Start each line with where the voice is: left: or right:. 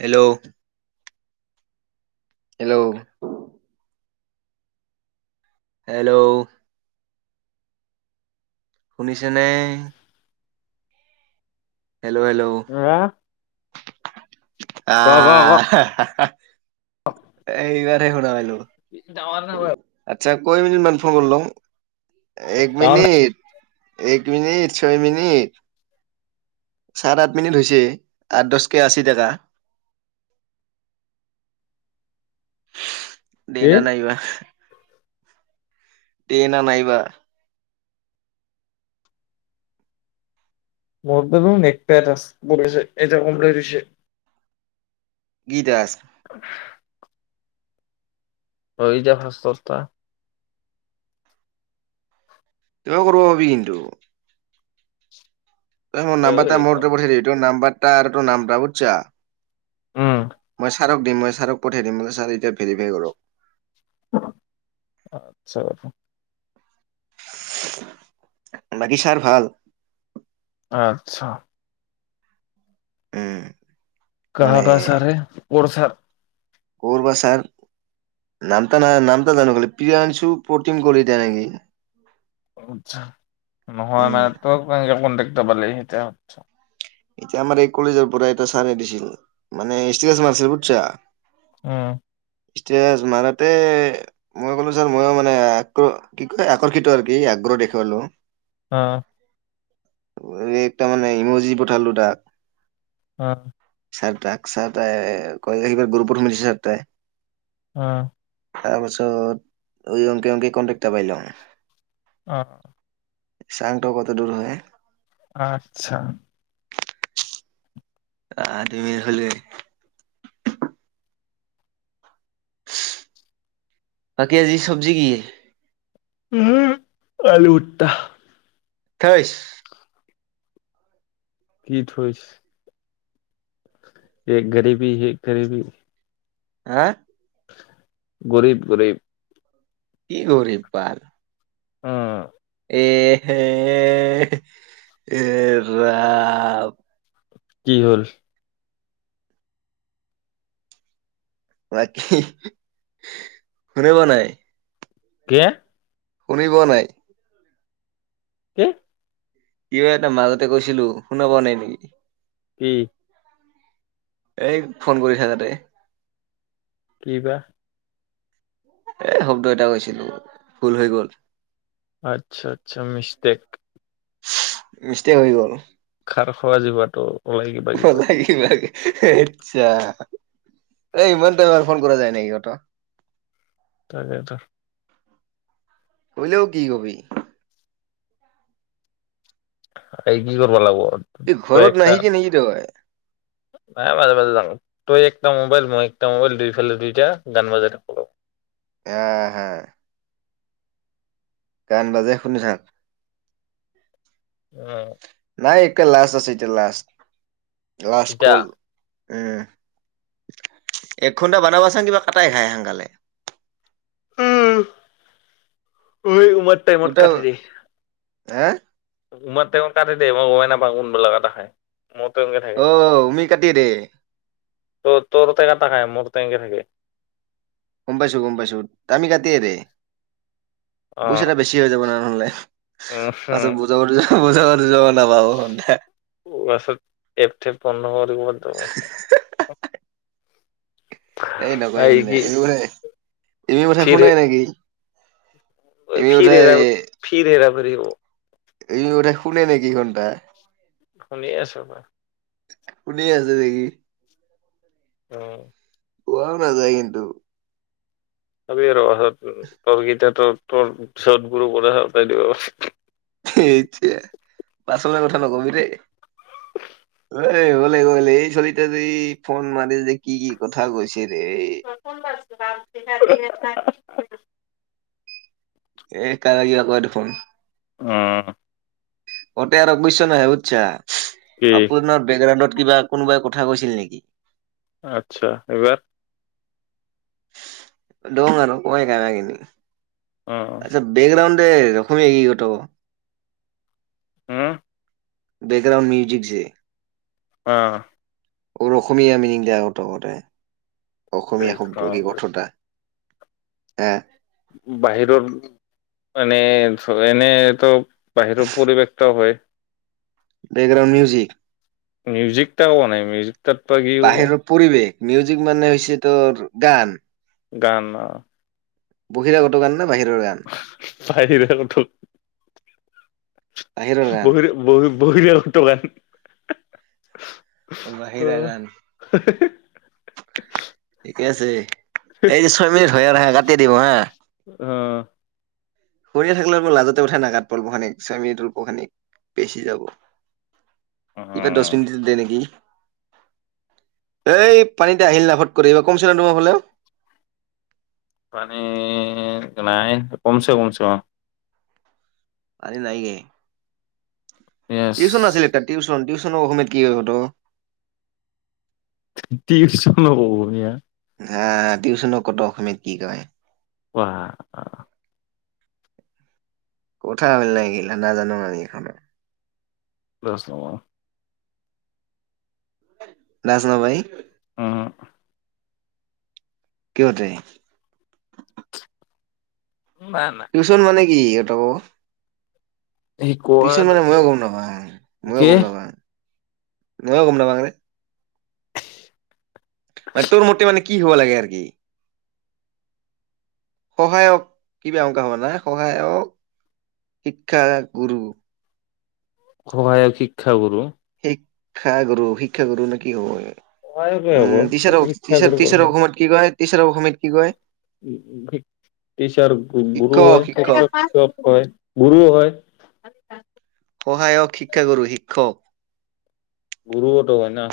right: Hello hello hello শুনিছেনে? হেল্ল'-হেল্ল'
left: হা
right: আ
left: ক ক ক
right: হা-হা-হা! এইব শুনা পালোঁ
left: ডাঙৰ নহয়
right: আ্াৈ [unintelligible] ম নি মন ফোন কৰিলওঁ এক
left: ডাঙৰ
right: মিনিট? এক মিনিট, ছয় মিনিট, চাত আঠ মিনিট হৈছে, আঠ দশকে আশী টকা। দে
left: কি?
right: না নাই বা? তে ন নাইবা?
left: মোৰ দেন এক এটাছে এ কম্ দিছে।
right: গীতাস
left: হৈ যে শাস্তা
right: টোয়ু কৰব পাৰি কিন্তু! তই মোৰ
left: ঐ
right: নাম্বাৰতা, মুৰতু পঠাই দিবী, তুৰ নাম্বাৰত আৰু নাম বুজছা [unintelligible]
left: উম
right: মই ছাৰক দিম, মই ছাৰক পঠিয়াই দিম বোলে ছাৰ এতিয়া ভেৰিফাই কৰক।
left: আচছা।
right: বাকী ছাৰ ভাল?
left: আচ্ছা।
right: উম। মানে
left: কাহাকা চাৰ হে? কৰ চাৰ?
right: কৰবা ছাৰ! নামতা না নামটা জানো খাললে প্ৰিয়াংশু প্ৰতিম কলিতা নেকি!
left: আতছা। নহয়
right: উম,
left: মানে, তই পৰা ক ব সেইট হ [unintelligible]
right: এতিয়া আমাৰ এই কলেজৰ পৰা এটা ছাৰ দিছিল মানে [unintelligible] মাৰছিল বুছা।
left: অঁ।
right: ই মাৰতে মই কলো ছাৰ মইও মানে আ কি কয় আকৰ্ষিত আৰু কি আগ্ৰহ দেখুৱালো
left: অহ
right: একটা মানে ইমজি ঠালো তাক
left: অ
right: ছাৰ তাক ছাৰ তাই কৈ কিবাৰ গুৰুপথ মছে ছাৰ তাই
left: আহ
right: তাৰপাছত ঐ অংক অংক কনটেকটা পাইল
left: অ
right: চাংটো কত দূৰ হয়
left: আচ্ছা
right: দুমিল হলে কাকি আজি চব্জি কি?
left: উম আলু উঠটা
right: থৈছ
left: কি থৈছ এ গৰিবী হ গৰিবী
right: হা
left: গৰীব গৰীব
right: কি গৰীব বাল
left: অ
right: এ হ এ ৰা
left: কি হল
right: বাকী শুনে ব নাই
left: কে
right: শুনি পোৱা নাই
left: কি
right: কিয় এটা মাজতে কৈছিলো শুনা পোৱা নাই নেকি
left: কি
right: এই ফোন কৰিছা তাতে
left: কি বা
right: এ শব্দ এটা কৈছিলো ভুল হৈ গল
left: আচ্ছা আচ্ছা মিষ্টেক
right: মিষ্টেক হৈ গ'ল
left: খাৰ খোৱা জিভাটো ওলাই কিবা কিবা
right: আচ্ছা, এই ইমান টাইমত ফোন কৰা যায় নাই কত
left: তাকেতো
right: কয়িলেও কি কবি
left: এই কি কৰিব লাগিব
right: এই ঘৰত নাহিবি নিকি তই
left: হ মাজে মাজে যাও। তই একটা মোবাইল মই একটা মোবাইল দুইফালে দুইটা গান বাজাই থাকো বল
right: আহ হা গান বাজে শুনিছা
left: উম
right: নাই একে লাষ্ট আছে এতিয়া লাষ্ট লাষ্ট
left: ইতা
right: কল উম। এক ঘণ্টা বনাবাচোন কিবা কটাই খাই সোনকালে
left: উম অ ত টাইমত
right: গোটা
left: কাটি দে
right: হা
left: তোমাৰ তেওঁ কাটি দেই মই গমেই নাপাওঁ কোনবিলাক এটা খাই মোৰ তেনেকে
right: আহ মি কাটি দে
left: ত তোৰ তাকাই তাকাই মোৰ তেনেকে থাকে
right: গম পাইছো গম পাইছো তামি কাটে দে
left: অ
right: পইচাটা বেছি হৈ যাব ন নহলে পাছত বুজাব দিব পইচা কাতি গল
left: ত পাৰছত এপ ঠেপ পন্ধ হোৱাতো ব বহুত ডাঙৰ কথা
right: এই নকৰিম নে এইটো কথা তেওঁ কথা
left: ফিৰ হে
right: শুনাই নাই নেকি এমি কথা
left: ফিৰ হেৰাব ফিৰ হেৰাব কৰিব
right: এই টো কথা শুনে নেকি ঘণ্টা
left: শুনি আছো বাৰু
right: শুনি আছে নেকি
left: অ
right: পোৱাও না যায় কিন্তু
left: পাবি আৰু পাছত তোৰ গীতাটো তোৰ পি চত গুৰু পদশতাই দিব
right: সেইতিয়া পাচলে কথা নকবি দেই এ হ'লে গলে এই চলিতে যে ফোন মাৰিল যে কি কি কথা কৈছে ৰে
left: নাম কেইটা ডিলেট নাই কৰিবি
right: এ কাৰাগি আকৌ এটো ফোন
left: আহ
right: অটে আৰু বুইছ নাই বুছা
left: কি
right: আপোনাৰ বেকগ্ৰাউণ্ডত কিবা কোনোবাই কথা কৈছিল নেকি
left: আটচ্ছা এইবাৰ
right: দং আৰু ক কাকিন
left: অ
right: আচ্ছা বেকগ্ৰাউণ্ড দে ৰখমেই ই গট
left: হম
right: বেকগ্ৰাউণ্ড মিউজিক ছে
left: অ
right: ৰ অসমীয়া মিনিং দেৰ আৰ কত কতে অসমীয়া এখন
left: অ
right: ৰোগী কঠা আহ
left: বাহিৰৰ এনে এনে তো বাহিৰৰ পৰিৱেশ টাও হয়
right: বেকগ্ৰাউণ্ড মিউজিক
left: মিউজিকটা হোৱা নাই মিউজিক তাত বা কি কব
right: বাহিৰৰ পৰিৱেশ মিউজিক মানে হৈছে তোৰ গান
left: গান না
right: বহিৰাগত গান না বাহিৰৰ গান
left: বাহিৰে উঠো
right: বাহিৰৰ গান
left: বহিৰে বহি বহিৰে টোকান
right: বাহিৰা গান। কছে [unintelligible] এইটো ছয় মিনিট হয় আৰু হা কাটি দিব হা? শুনীয়া থাকিলে মোৰ লাজতে উঠাই নাগাত পলপখানিক, স্বমী তুলপ খানীিক, বেচি যাব।
left: অ
right: এইবাৰ দহ মিনিট দে নেকি? এই পানীতে আহিল নাফৰ কৰিবা কমছিলা তমাৰ হলে?
left: উম্ম নাই। কমছে-কমছে অহ
right: আ নাইয়ে? টউশন
left: য়েছ
right: আছিলে তাৰ, টিউন-টিউন। অসমমেদ কি হৈ হত?
left: টিউচন হ'ব বঢ়িয়া
right: হ, টউশনো কত অসমীয়াত কি কৈ?
left: ৱ আহ [unintelligible]
right: কোঠথা আমিল নাই গিলা ন জানো আমি এখনেো।
left: খ [unintelligible]
right: দাসনা ভাই
left: আহ
right: কহট [unintelligible]
left: নাই নাই
right: টিউশন মানে কি কি এটো? টিউচন মানে মইো গুম
left: শিকোৱাতকে
right: নাপা, ময়ো গুম নাপা। মইও গম নেপায় দেই মানে, টোৰ মতে মানে কি হ'ব লাগে আৰু কি? সহায়ক কিবা অংকা হোৱা নাই? সহায়ক শিক্ষা গুৰু
left: সহায়ক শিক্ষা কৰো?
right: শিক্ষা গুৰু, শিক্ষা গুৰু নে কি হব
left: সহায়কে হ'ব
right: উম টিচাৰক
left: শিক্ষাগুৰু
right: অসমীয়াত কি কয়? ঈশৰৰ অসমিয়াত কি কয়?
left: উ শিকিচাৰ গুৰু
right: শিক্ষক
left: হয়,
right: শিক্ষক
left: [unintelligible] শিক্ষক হয় গুৰু হয়।
right: সহায়ক, শিক্ষাগুৰু, শিক্ষক।
left: গুৰু টো হয় ন?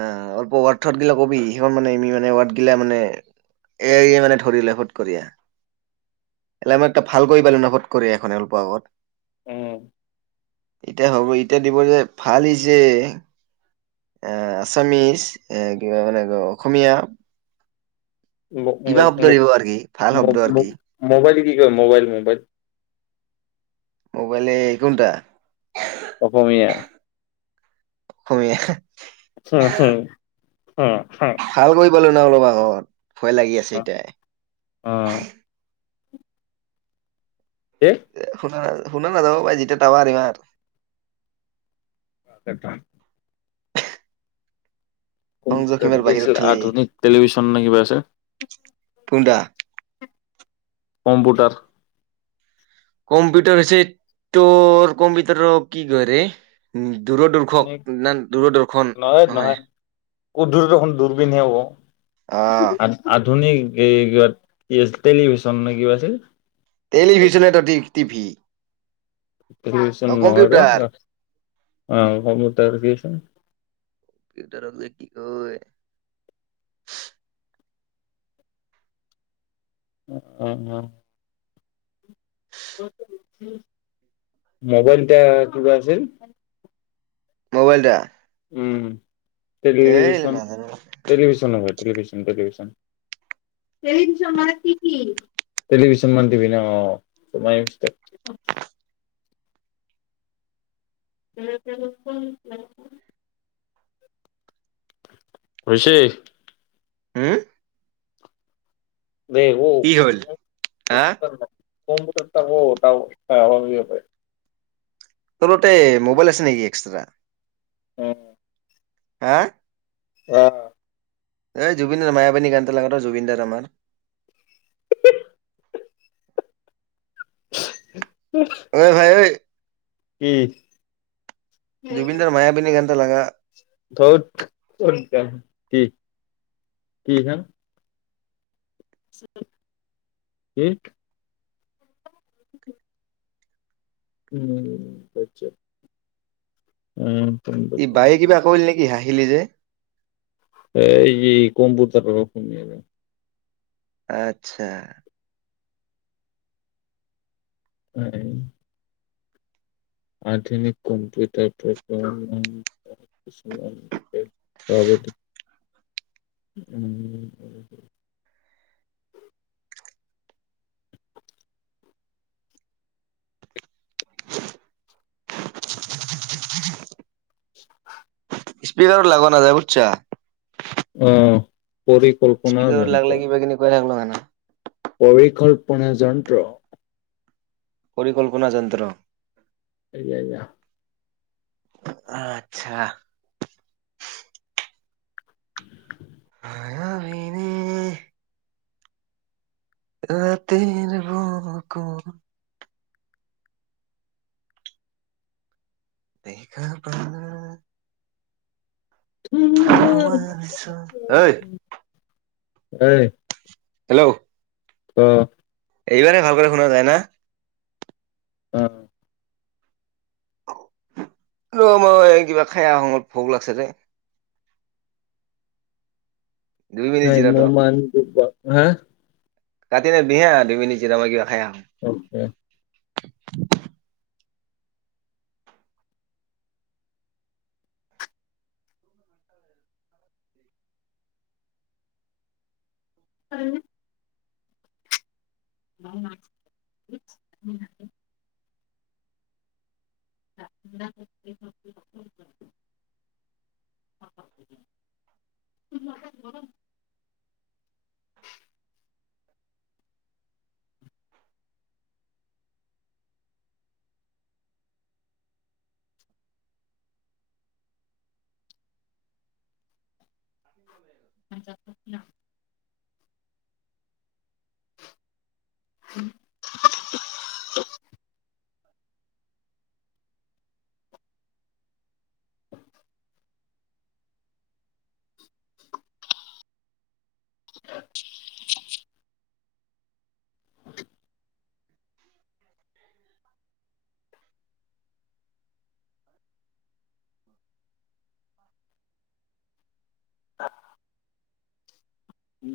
right: অ অলপ ৱাৰত [unintelligible] গিলা কবি, সেইখন মানেি মানে ৱ্থগিলা মানে এ মানে ধৰিলে ফত কৰিয়া। এল মানে ভাল কৰি পালো ন ফট কয়া সখনে অলপ আগত
left: উম
right: এতিয়া হ'ব, এতিয়া দিব যে, ভালি যে এ আছামিজ, এ কিবা মানে অসমীয়া কিবা শব্দ দিব আৰু কি? ভাল শব্দ আৰু কি?
left: কিঠ মোবাইল-মোবাইল
right: মোবাইলে কোনটা?
left: অসমীয়া
right: অসমীয়া
left: আছে আছে অ হয় হয়
right: [unintelligible] অলপ আগত ভয় লাগি আছে এতিয়া এ শুনা নযায় শুন নাযাব পাই জিতিয়া তাবা ইমান
left: অ সেটোৱেই
right: সংযোগ
left: কম্পিউটাৰ
right: সীমাৰ
left: কি
right: বাহিৰত
left: আছিল
right: ঠেলি
left: আধুনিক টেলিভিশ্যন নে কিবা আছে
right: পন্দ
left: কম্পোটাৰ
right: কম্পিউটাৰ হৈছে তো কম্পিউটৰ কি কৰে
left: নহয় নহয় দুৰদৰ্শন দূৰবিনহে
right: অ'
left: ক আধুনিক এই ক টেলিভিশ্যন নে কিবা আছিল
right: টেলিভিছনে এটা দিশ টিভি
left: টেলিভিশ্যন
right: অ'
left: নহব
right: কম্পিউটাৰ।
left: অহ
right: হয়
left: উম অ উম মোবাইলটা কিবা আছিল
right: মোবাইলটা
left: উম টেলিভিশ্যন
right: নাজানো
left: টেলিভিশ্যনৰ টেলিভিশ্যন টেলিভিশ্যন টেলিভিশ্যন মানে টিভি টেলিভিশ্যন মানে টিভি নহয় এ [unintelligible] হৈছে
right: হম
left: দে শু
right: কি হ'ল হা
left: কম্পিউটাৰ
right: তোৰ তাতে মোবাইল আছে নেকি এক্সট্ৰা
left: অহ
right: হা
left: অহ
right: এই জুবিনৰ মায়াবানী গান ত লগাত জুবিনদাৰ আমাৰ
left: [inaudible]
right: অ ভাই ঐ
left: কি
right: জুবিন দাৰ মায়াবিনি গানটো টো লাগা
left: থৌত কি কি এখন কি উম উম
right: ই বায়ে কিবা কৰিল নেকি হাঁহ হাঁহিলি যে
left: এই যে কম্বুতাৰ ৰম
right: আত্ছা
left: নাই আধুনিক কম্পিউটাৰ প্ৰগ্ৰাম কিছুমান পাৰ্গত এ উম
right: [inaudible]
left: [unintelligible]
right: স্পিকাৰত লাগোৱা নাযায় বুজছা
left: ওহম পৰিকল্পনা
right: স্পীকাৰত লাগলে
left: যন্ত্ৰ
right: কিবা কিনি কৈ থাকলো হয় না
left: পৰিকল্পনা যন্ত্ৰ
right: পৰিকল্পনা যন্ত্ৰ
left: এইয়য়া
right: আত্ছা
left: [inaudible]
right: ময়াবিনি ৰাতিৰ বুকুত দেখা পালো তোমাৰ ছবি ঐ
left: ঐ
right: হেল্লও
left: অহ
right: এইবাৰেই ভালক শুনা যায় ন
left: অহ
right: ৰ মই কিবা খাই আহো ভোক লাগছে যে দুই মিনিট
left: হয়
right: জিৰা
left: মই
right: ত
left: মন হা
right: কাটি দেবিহে দুইমিনিট যেতিয়া মই কিবা খাই আহো
left: অওকে হয়নে উ উম [unintelligible]
right: যাব
left: আ সপ্ ন [unintelligible] [unintelligible]
right: আ [inaudible]
left: উম